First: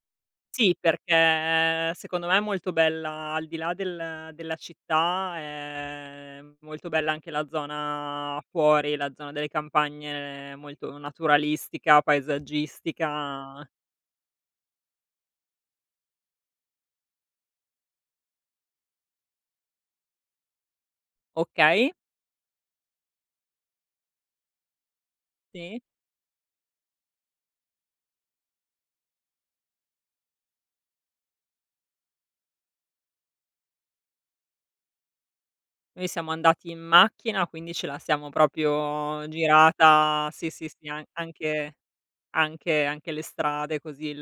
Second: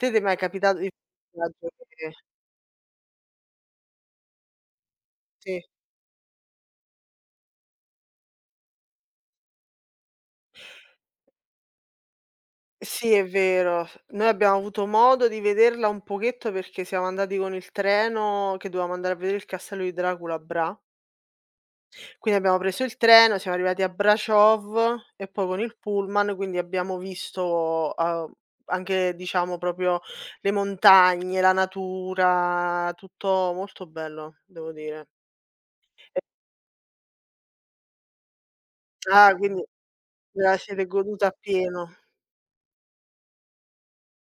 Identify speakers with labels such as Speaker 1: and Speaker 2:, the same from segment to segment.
Speaker 1: Te t'è mai
Speaker 2: Sì,
Speaker 1: capitato di
Speaker 2: perché
Speaker 1: [unintelligible]
Speaker 2: secondo me è molto bella al di là del della città,
Speaker 1: Sì.
Speaker 2: è molto bella anche la zona fuori, la zona delle campagne molto naturalistica,
Speaker 1: Sì, è
Speaker 2: paesaggistica
Speaker 1: vero. Noi abbiamo avuto modo di vederla un pochetto perché siamo andati con il treno che dovevamo andare a vedere il castello di Dracula a Bra
Speaker 2: Okay.
Speaker 1: quindi abbiamo preso il treno, siamo arrivati a Braciov e poi con il
Speaker 2: Si.
Speaker 1: pullman quindi abbiamo visto, uhm, anche, diciamo, proprio le montagne, la natura, tutto molto bello, devo dire.
Speaker 2: Noi
Speaker 1: E
Speaker 2: siamo andati in macchina, quindi ce la siamo proprio
Speaker 1: Ah, quindi
Speaker 2: girata,
Speaker 1: ve
Speaker 2: sì,
Speaker 1: la
Speaker 2: sì,
Speaker 1: siete
Speaker 2: sì, an
Speaker 1: goduta
Speaker 2: anche
Speaker 1: appieno.
Speaker 2: anche anche le strade così il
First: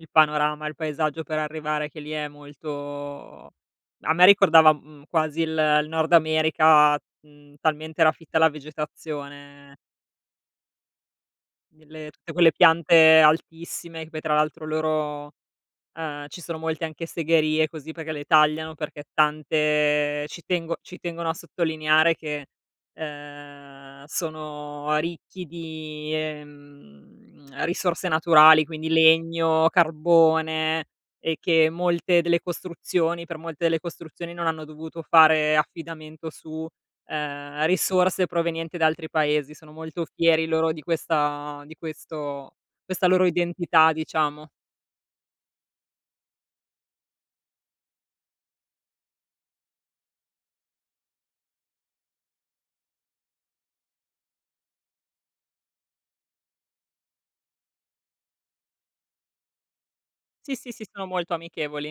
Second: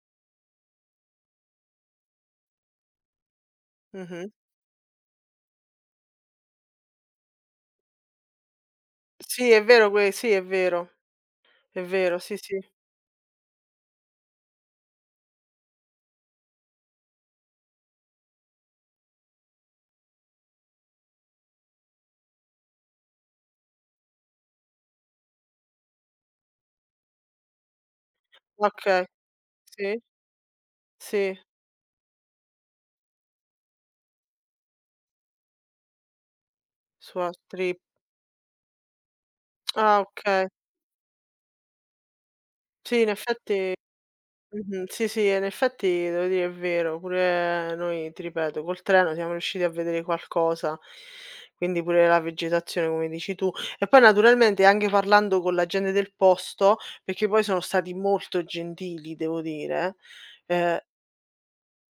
Speaker 2: il panorama, il paesaggio per arrivare che lì è molto a me
Speaker 1: Mh-mh.
Speaker 2: ricordava, mhmm, quasi il il nord America, mhmm, talmente era fitta la
Speaker 1: Sì, è
Speaker 2: vegetazione.
Speaker 1: vero que sì, è vero. È
Speaker 2: G le
Speaker 1: vero,
Speaker 2: tutte
Speaker 1: sì,
Speaker 2: quelle
Speaker 1: sì.
Speaker 2: piante altissime che poi tra l'altro loro ehm, ci sono molte anche segherie così perché le tagliano, perché tante ci tengo ci tengono a sottolineare che, uhm, sono ricchi di, ehm, risorse naturali, quindi
Speaker 1: Okay,
Speaker 2: legno,
Speaker 1: sì,
Speaker 2: carbone e
Speaker 1: sì.
Speaker 2: che molte delle costruzioni per molte delle costruzioni non hanno dovuto fare affidamento su,
Speaker 1: Su
Speaker 2: ehm,
Speaker 1: altri
Speaker 2: risorse provenienti da altri paesi, sono
Speaker 1: Ah
Speaker 2: molto fieri
Speaker 1: okay.
Speaker 2: loro di questa di questo
Speaker 1: Sì,
Speaker 2: questa
Speaker 1: in
Speaker 2: loro
Speaker 1: effetti
Speaker 2: identità diciamo.
Speaker 1: mh-mh, sì, sì, e in effetti devo dire è vero, pure noi, ti ripeto, col treno siamo riusciti a vedere qualcosa, quindi pure la vegetazione come dici tu. E poi naturalmente anche parlando con la gente del posto perché poi sono stati molto gentili devo dire
Speaker 2: Sì, sì,
Speaker 1: ehm
Speaker 2: sì, sono molto amichevoli.